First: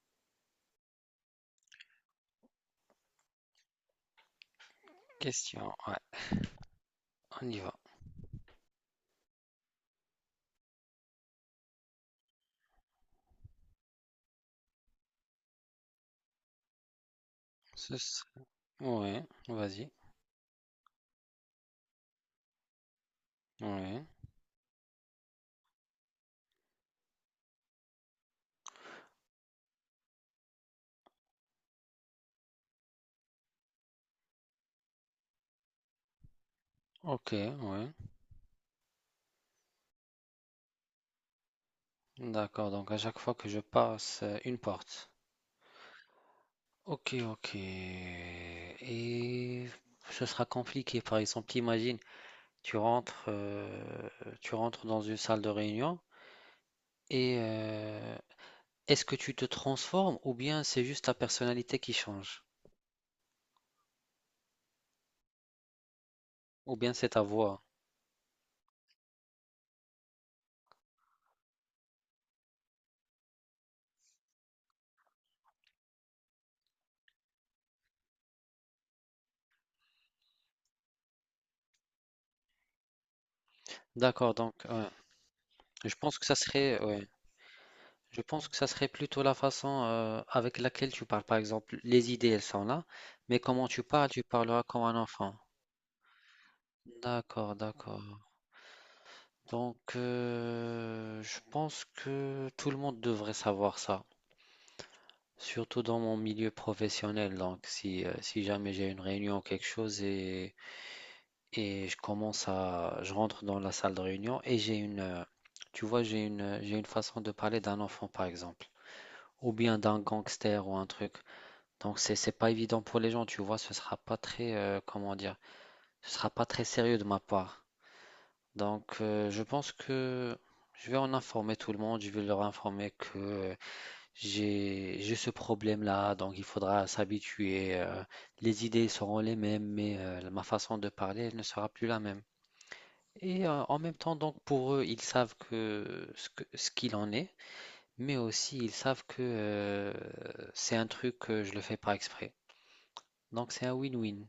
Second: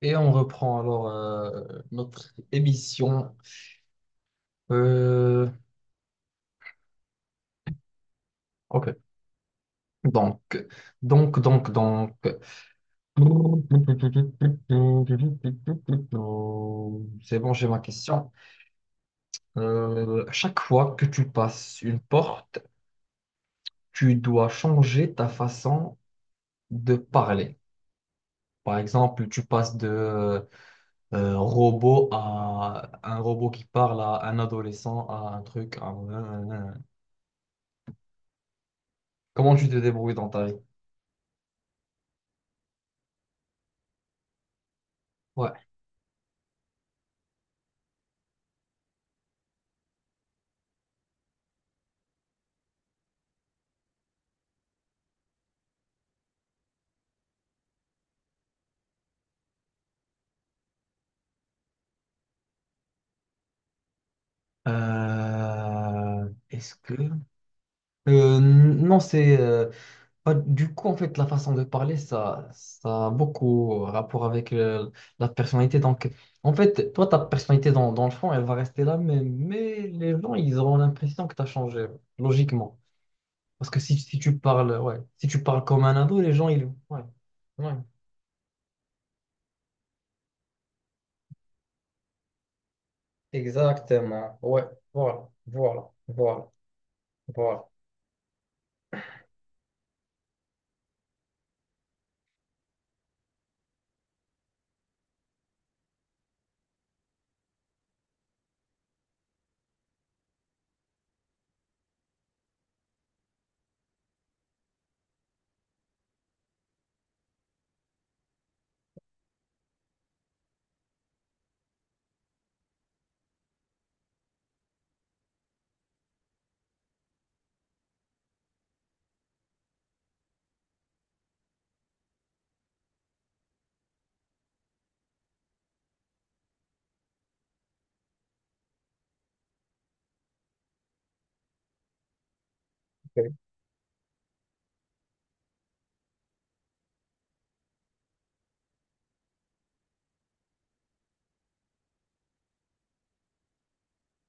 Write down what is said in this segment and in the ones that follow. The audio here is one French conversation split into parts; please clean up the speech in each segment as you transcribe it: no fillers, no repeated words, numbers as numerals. Et on reprend notre émission. Euh, Question. Ouais, on y va. ok. Donc, donc. C'est bon, j'ai ma Ce s- question. Ouais, vas-y. Chaque fois que tu passes une porte, Ouais. tu dois changer ta façon de parler. Par exemple, tu passes de robot à un robot qui parle à un adolescent à un truc. Ok, ouais. Comment tu te débrouilles dans ta vie? D'accord, donc à chaque fois que je passe une porte. Ouais. Ok, ok. Et ce sera compliqué. Par exemple, imagine, tu rentres, euh, tu rentres dans une salle de réunion et est-ce que tu te transformes ou bien c'est juste ta personnalité qui change? Est-ce Ou bien que... c'est ta voix? Non, bah, du coup, en fait, la façon de parler, ça a beaucoup rapport avec la personnalité. Donc, en fait, toi, ta personnalité, dans le fond, elle va rester la même. Mais les gens, ils auront l'impression que tu as changé, logiquement. Parce que si D'accord, tu donc parles, ouais. ouais, si tu parles comme Je un pense ado, que les ça gens, ils... serait, Ouais, ouais. ouais. Je pense que ça serait plutôt la façon avec laquelle tu parles. Par exemple, les idées, elles sont là, mais comment tu parles, tu Exactement. parleras Ouais, comme un voilà, enfant. voilà, voilà, D'accord, voilà. d'accord. Donc, je pense que tout le monde devrait savoir ça, surtout dans mon milieu professionnel. Donc, si jamais j'ai une réunion ou quelque chose et je rentre dans la salle de réunion et tu vois, j'ai une façon de parler d'un enfant, par exemple, ou bien d'un gangster ou un truc. Donc c'est pas évident pour les gens, tu vois, ce sera pas très comment dire, ce sera pas très sérieux de ma part. Donc, je pense que je vais en informer tout le monde, je vais leur informer que j'ai ce problème-là, donc il faudra s'habituer. Les idées seront les mêmes, mais ma façon de parler elle ne sera plus la même. Ok, Et, en même temps, donc pour eux, ils savent que ce qu'il en est, mais aussi ils savent que c'est un truc que je le fais pas exprès. Donc c'est un win-win.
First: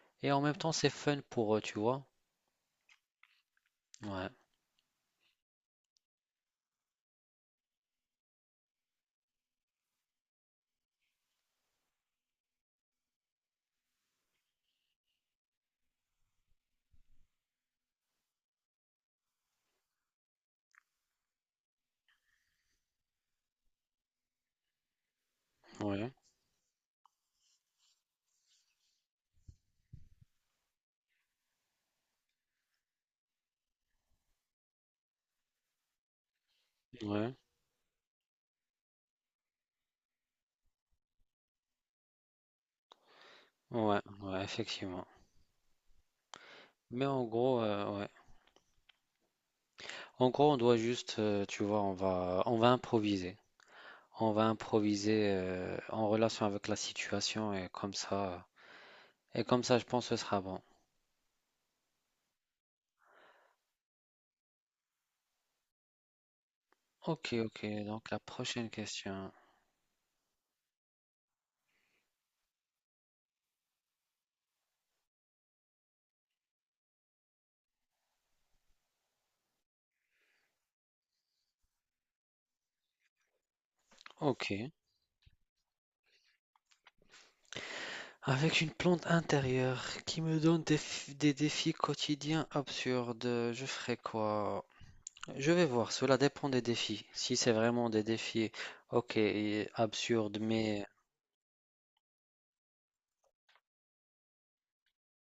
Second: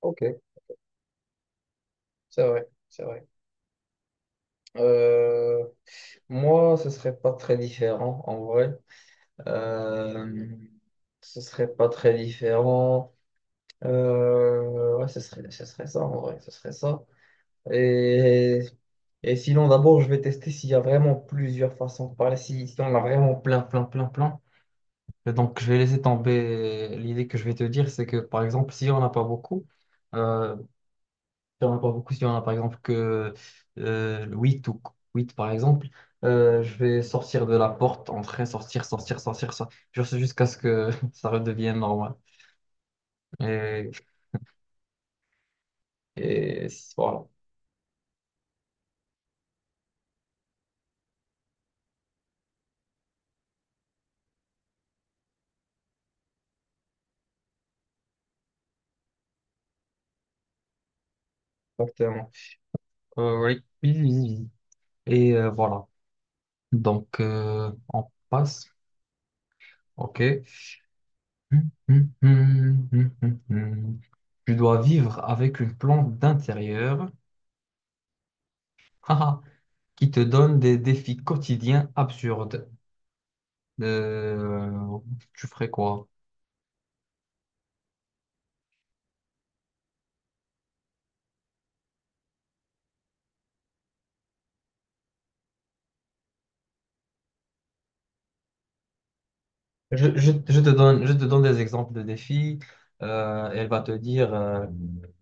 ok, Et en même temps, c'est fun pour eux, tu vois? c'est vrai, c'est vrai. Ouais, Euh, Moi, ce serait pas très différent en vrai. Euh, Ce serait pas très différent. Ouais, ce serait ça en vrai. Ce serait ça. Et, et sinon, d'abord, je vais tester s'il y a vraiment plusieurs façons de parler. Si on a vraiment plein. Et donc, je vais laisser ouais, tomber l'idée que je vais te dire. C'est que, par exemple, si on n'a pas beaucoup, euh, il y en a pas beaucoup. Il y en a par exemple que 8 ou 8 par exemple. Je vais ouais, sortir de la porte, entrer, sortir, sortir, sortir, sortir. Je sais jusqu'à ce que ça redevienne normal. Et, ouais, ouais, effectivement. et Mais en voilà, gros, ouais. En gros, on doit juste, tu vois, on va improviser. On va improviser en relation avec la situation et comme ça, je pense que ce sera bon. exactement. Oui, oui, oui, oui, oui. Et voilà. Donc, Ok, ok, on donc la passe. prochaine question. OK. Hum. Tu dois vivre avec une plante d'intérieur haha, qui te donne des défis quotidiens absurdes. Ok. Euh, Tu ferais quoi? Avec une plante intérieure qui me donne des défis quotidiens absurdes, je ferai quoi? Je vais voir, cela dépend des défis. Si c'est vraiment des défis, ok, et absurdes, Je te mais donne, je te donne des exemples de défis. Elle va te dire,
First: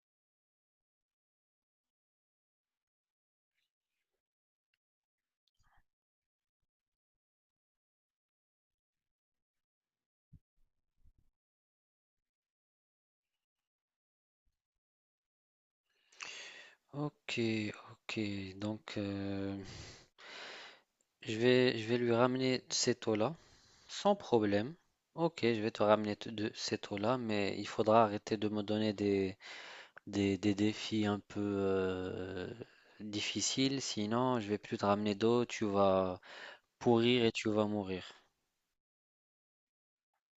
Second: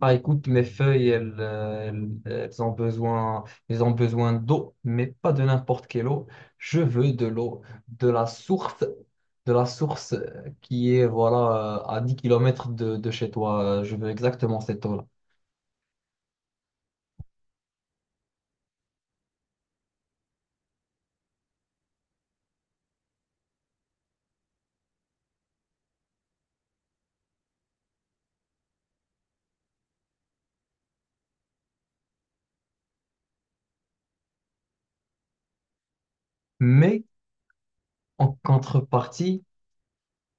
ah, écoute, mes feuilles, elles ont besoin d'eau, mais pas de n'importe quelle eau. Je veux de l'eau, de la source, de la source qui est, voilà, à 10 kilomètres de chez toi. Je veux exactement cette eau-là. ok, ok. Donc, je vais lui ramener cette eau-là, sans problème. Ok, je vais te ramener de cette eau-là, mais il faudra arrêter de me donner des défis un peu difficiles, sinon je vais plus te ramener d'eau, tu vas Mais pourrir et tu vas mourir. en contrepartie,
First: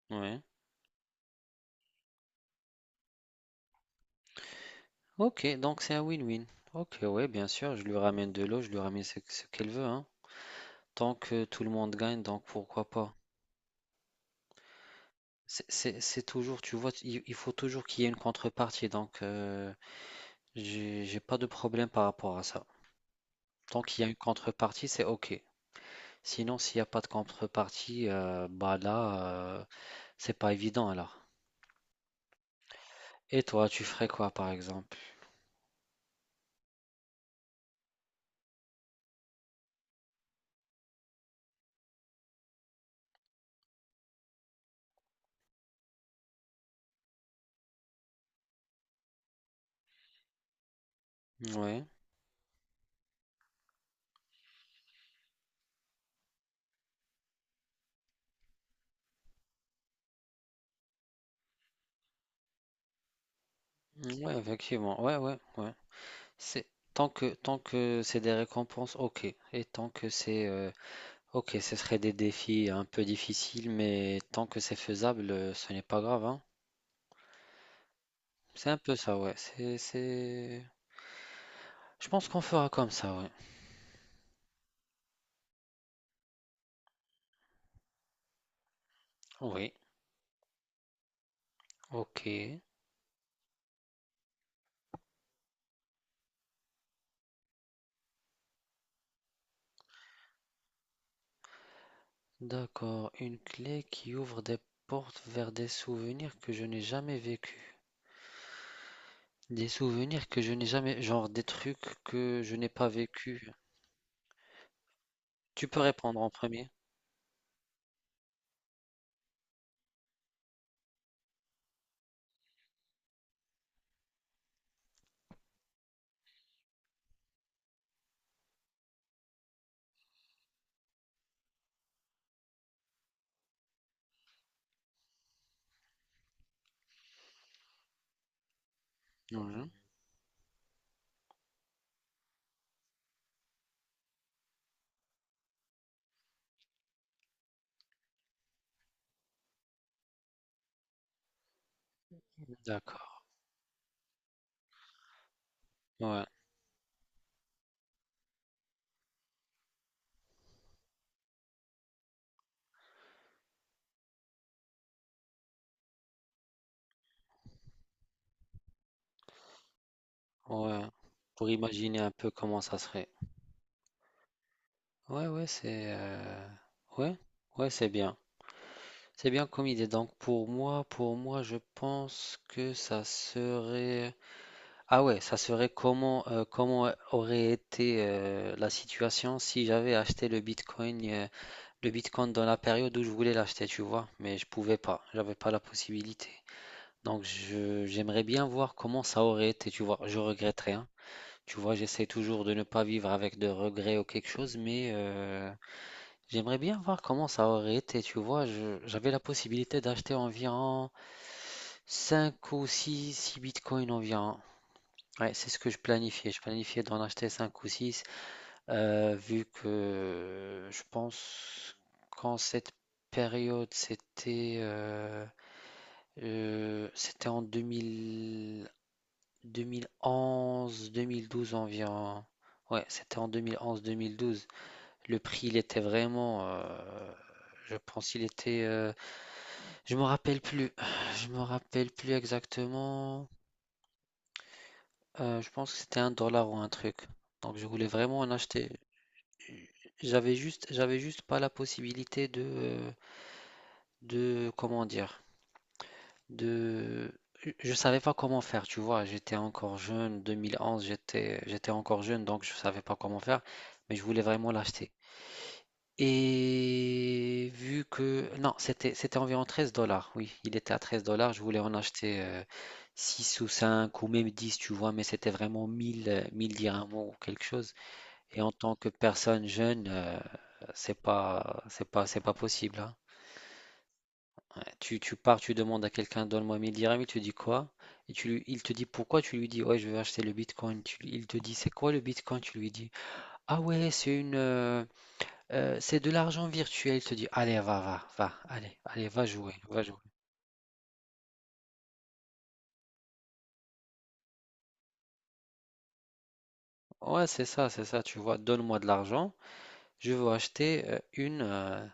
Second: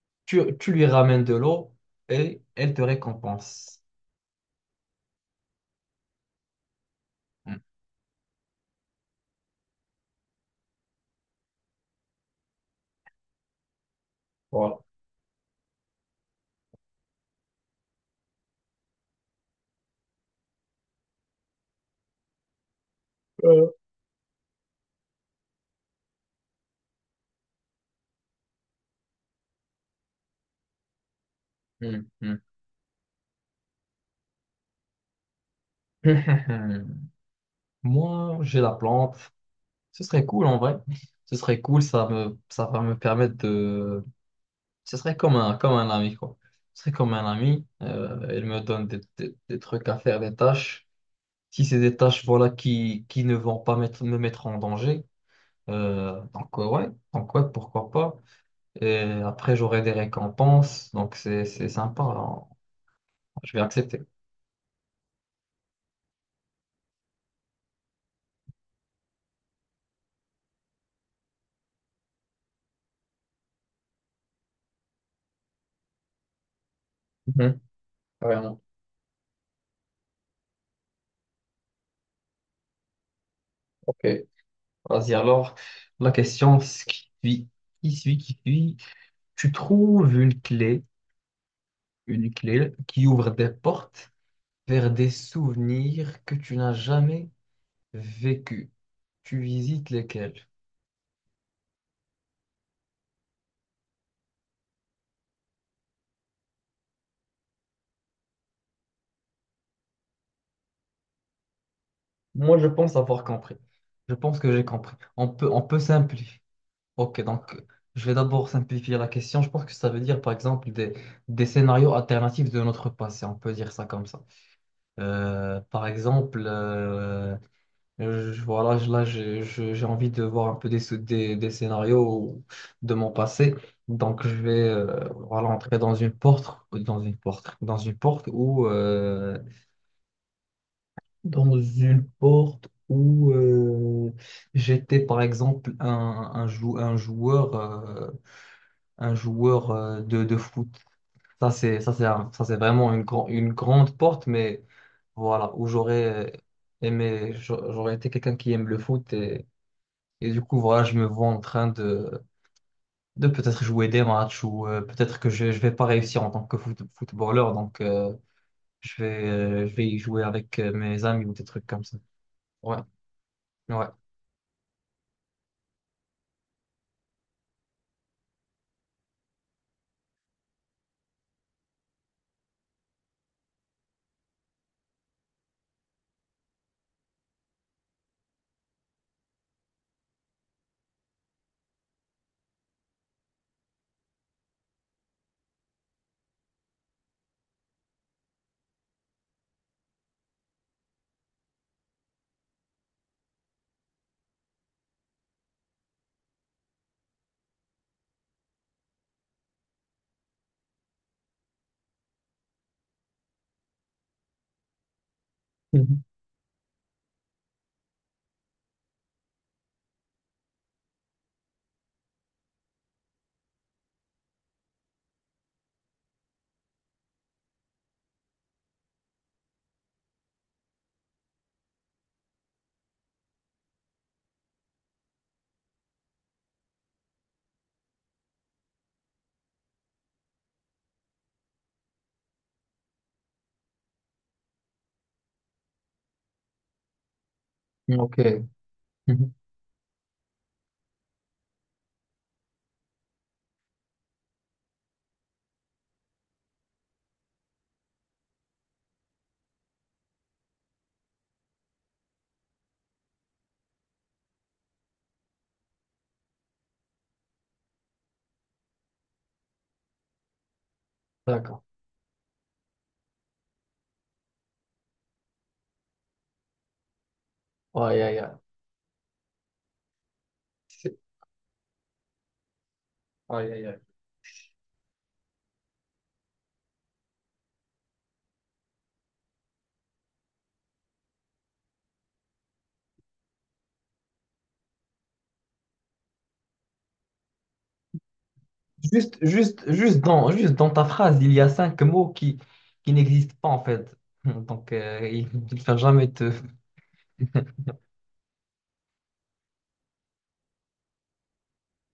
Ouais. tu lui ramènes de l'eau et elle te récompense. Ok, donc c'est un win-win. Ok, ouais, bien sûr, je lui ramène de l'eau, je lui ramène ce qu'elle veut, hein. Tant que tout le monde gagne, donc pourquoi pas. Voilà. C'est toujours, tu vois, il faut toujours qu'il y ait une contrepartie, donc, j'ai pas de problème par rapport à ça. Euh, Tant qu'il y a une contrepartie, c'est ok. Sinon, s'il n'y a pas de contrepartie, bah là, c'est pas évident alors. Hmm, hmm. Et toi, tu ferais quoi par exemple? Moi, j'ai la plante. Ce serait cool en vrai. Ce serait cool, ça me, ça va me permettre de. Ce serait comme un ami, quoi. Ce serait comme un ami. Il me donne des, des trucs à faire, des tâches. Si c'est Ouais, des tâches, voilà, qui ne vont pas mettre, me mettre en danger. Ouais, donc, ouais, pourquoi pas. Et après, j'aurai des récompenses. Donc, c'est sympa, hein. Je vais accepter. ouais, effectivement, ouais, ouais, ouais. C'est tant que c'est des récompenses, ok. Et tant que c'est ok, ce serait des défis un peu difficiles, mais tant que c'est faisable, ce n'est pas grave, hein. Mhm. Vraiment. C'est un peu ça, ouais. Je pense qu'on fera comme ça, ouais. Ok. Vas-y, alors, la question ce qui suit, qui suit. Tu Oui, trouves ok. une clé qui ouvre des portes vers des souvenirs que tu n'as jamais vécus. Tu visites lesquels? D'accord. Une clé qui ouvre des portes vers des souvenirs que je n'ai jamais vécus. Des souvenirs que je n'ai jamais, genre des trucs que je Moi, je n'ai pas pense avoir vécu. compris. Je pense que j'ai compris. On Tu peut peux répondre en simplifier. premier. Ok, donc, je vais d'abord simplifier la question. Je pense que ça veut dire, par exemple, des scénarios alternatifs de notre passé. On peut dire ça comme ça. Euh, par exemple, euh, Voilà, là, j'ai envie de voir un peu des, des scénarios de mon passé. Donc, je vais voilà, entrer dans une porte, dans une porte, dans une porte Mhm. Où j'étais, par exemple, un joueur de foot. Ça, c'est vraiment une, D'accord. Une grande porte, mais voilà, où Ouais. j'aurais aimé, j'aurais été quelqu'un qui aime le foot. Et du coup, voilà, je me vois en train de peut-être jouer des matchs ou peut-être que je vais pas réussir en tant que footballeur. Donc, je vais y jouer avec Ouais, mes amis ou des pour trucs comme ça. imaginer un peu comment Ouais, ça serait. ouais. Ouais, ouais, c'est euh, ouais, ouais, c'est bien. C'est bien comme idée. Donc pour moi, je pense que ça serait. Ah ouais, ça serait comment comment aurait été la situation si j'avais acheté le Bitcoin le Bitcoin dans la période où je voulais l'acheter, tu vois, mais je pouvais pas, j'avais pas la possibilité. Donc je j'aimerais bien voir comment ça aurait été, tu vois. Je regrette rien. Tu vois, j'essaie toujours de ne pas vivre avec de regrets ou quelque chose, mais j'aimerais bien voir comment ça aurait été. Tu vois, j'avais la possibilité d'acheter environ cinq ou six bitcoins environ. Ouais, c'est ce que je planifiais. Je planifiais d'en acheter 5 ou 6 vu que je pense qu'en cette période, c'était en 2011, 2012 environ. Ouais, c'était en deux mille onze mille douze. Le prix, il était vraiment, je pense, il était, je me rappelle plus, je me rappelle plus exactement. Je pense que c'était un dollar ou un truc. Donc je voulais Mhm. Ok. vraiment en acheter. Mhm. J'avais juste pas la possibilité comment dire, de, je savais pas comment faire. Tu vois, j'étais encore jeune, 2011, j'étais encore jeune, donc je savais pas comment faire, mais je voulais vraiment l'acheter. Non, c'était environ 13$. Oui, il était à 13$. Je voulais D'accord. en acheter 6 ou 5 ou même 10, tu vois, mais c'était vraiment 1000, 1000 dirhams ou quelque chose. Aïe, aïe, aïe. Et en tant que personne jeune, C'est- c'est pas possible, hein. Aïe, aïe, aïe. Ouais, tu pars, tu demandes à quelqu'un, donne-moi 1000 dirhams, il te dit quoi? Et il te dit pourquoi, tu lui dis, ouais, je veux acheter le Bitcoin. Il te dit, c'est quoi le Bitcoin? Tu lui dis, ah ouais, c'est de l'argent virtuel. Il te dit, allez, va, va, va, allez, allez, va jouer, va jouer. Juste dans ta phrase, il y a 5 mots qui n'existent pas en fait. Donc, il ne va jamais te... Ouais, c'est ça, tu vois, donne-moi de l'argent, je veux acheter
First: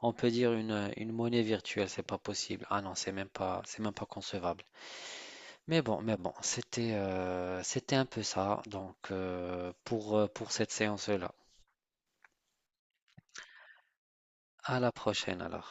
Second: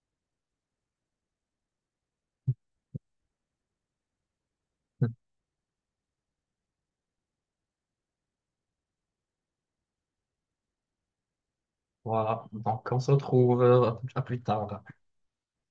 on peut dire une monnaie virtuelle, c'est pas possible. Ah non, c'est même pas concevable. Mais bon, c'était un peu ça, donc, pour cette séance-là. Voilà. Donc, on se retrouve à plus À tard. la prochaine alors.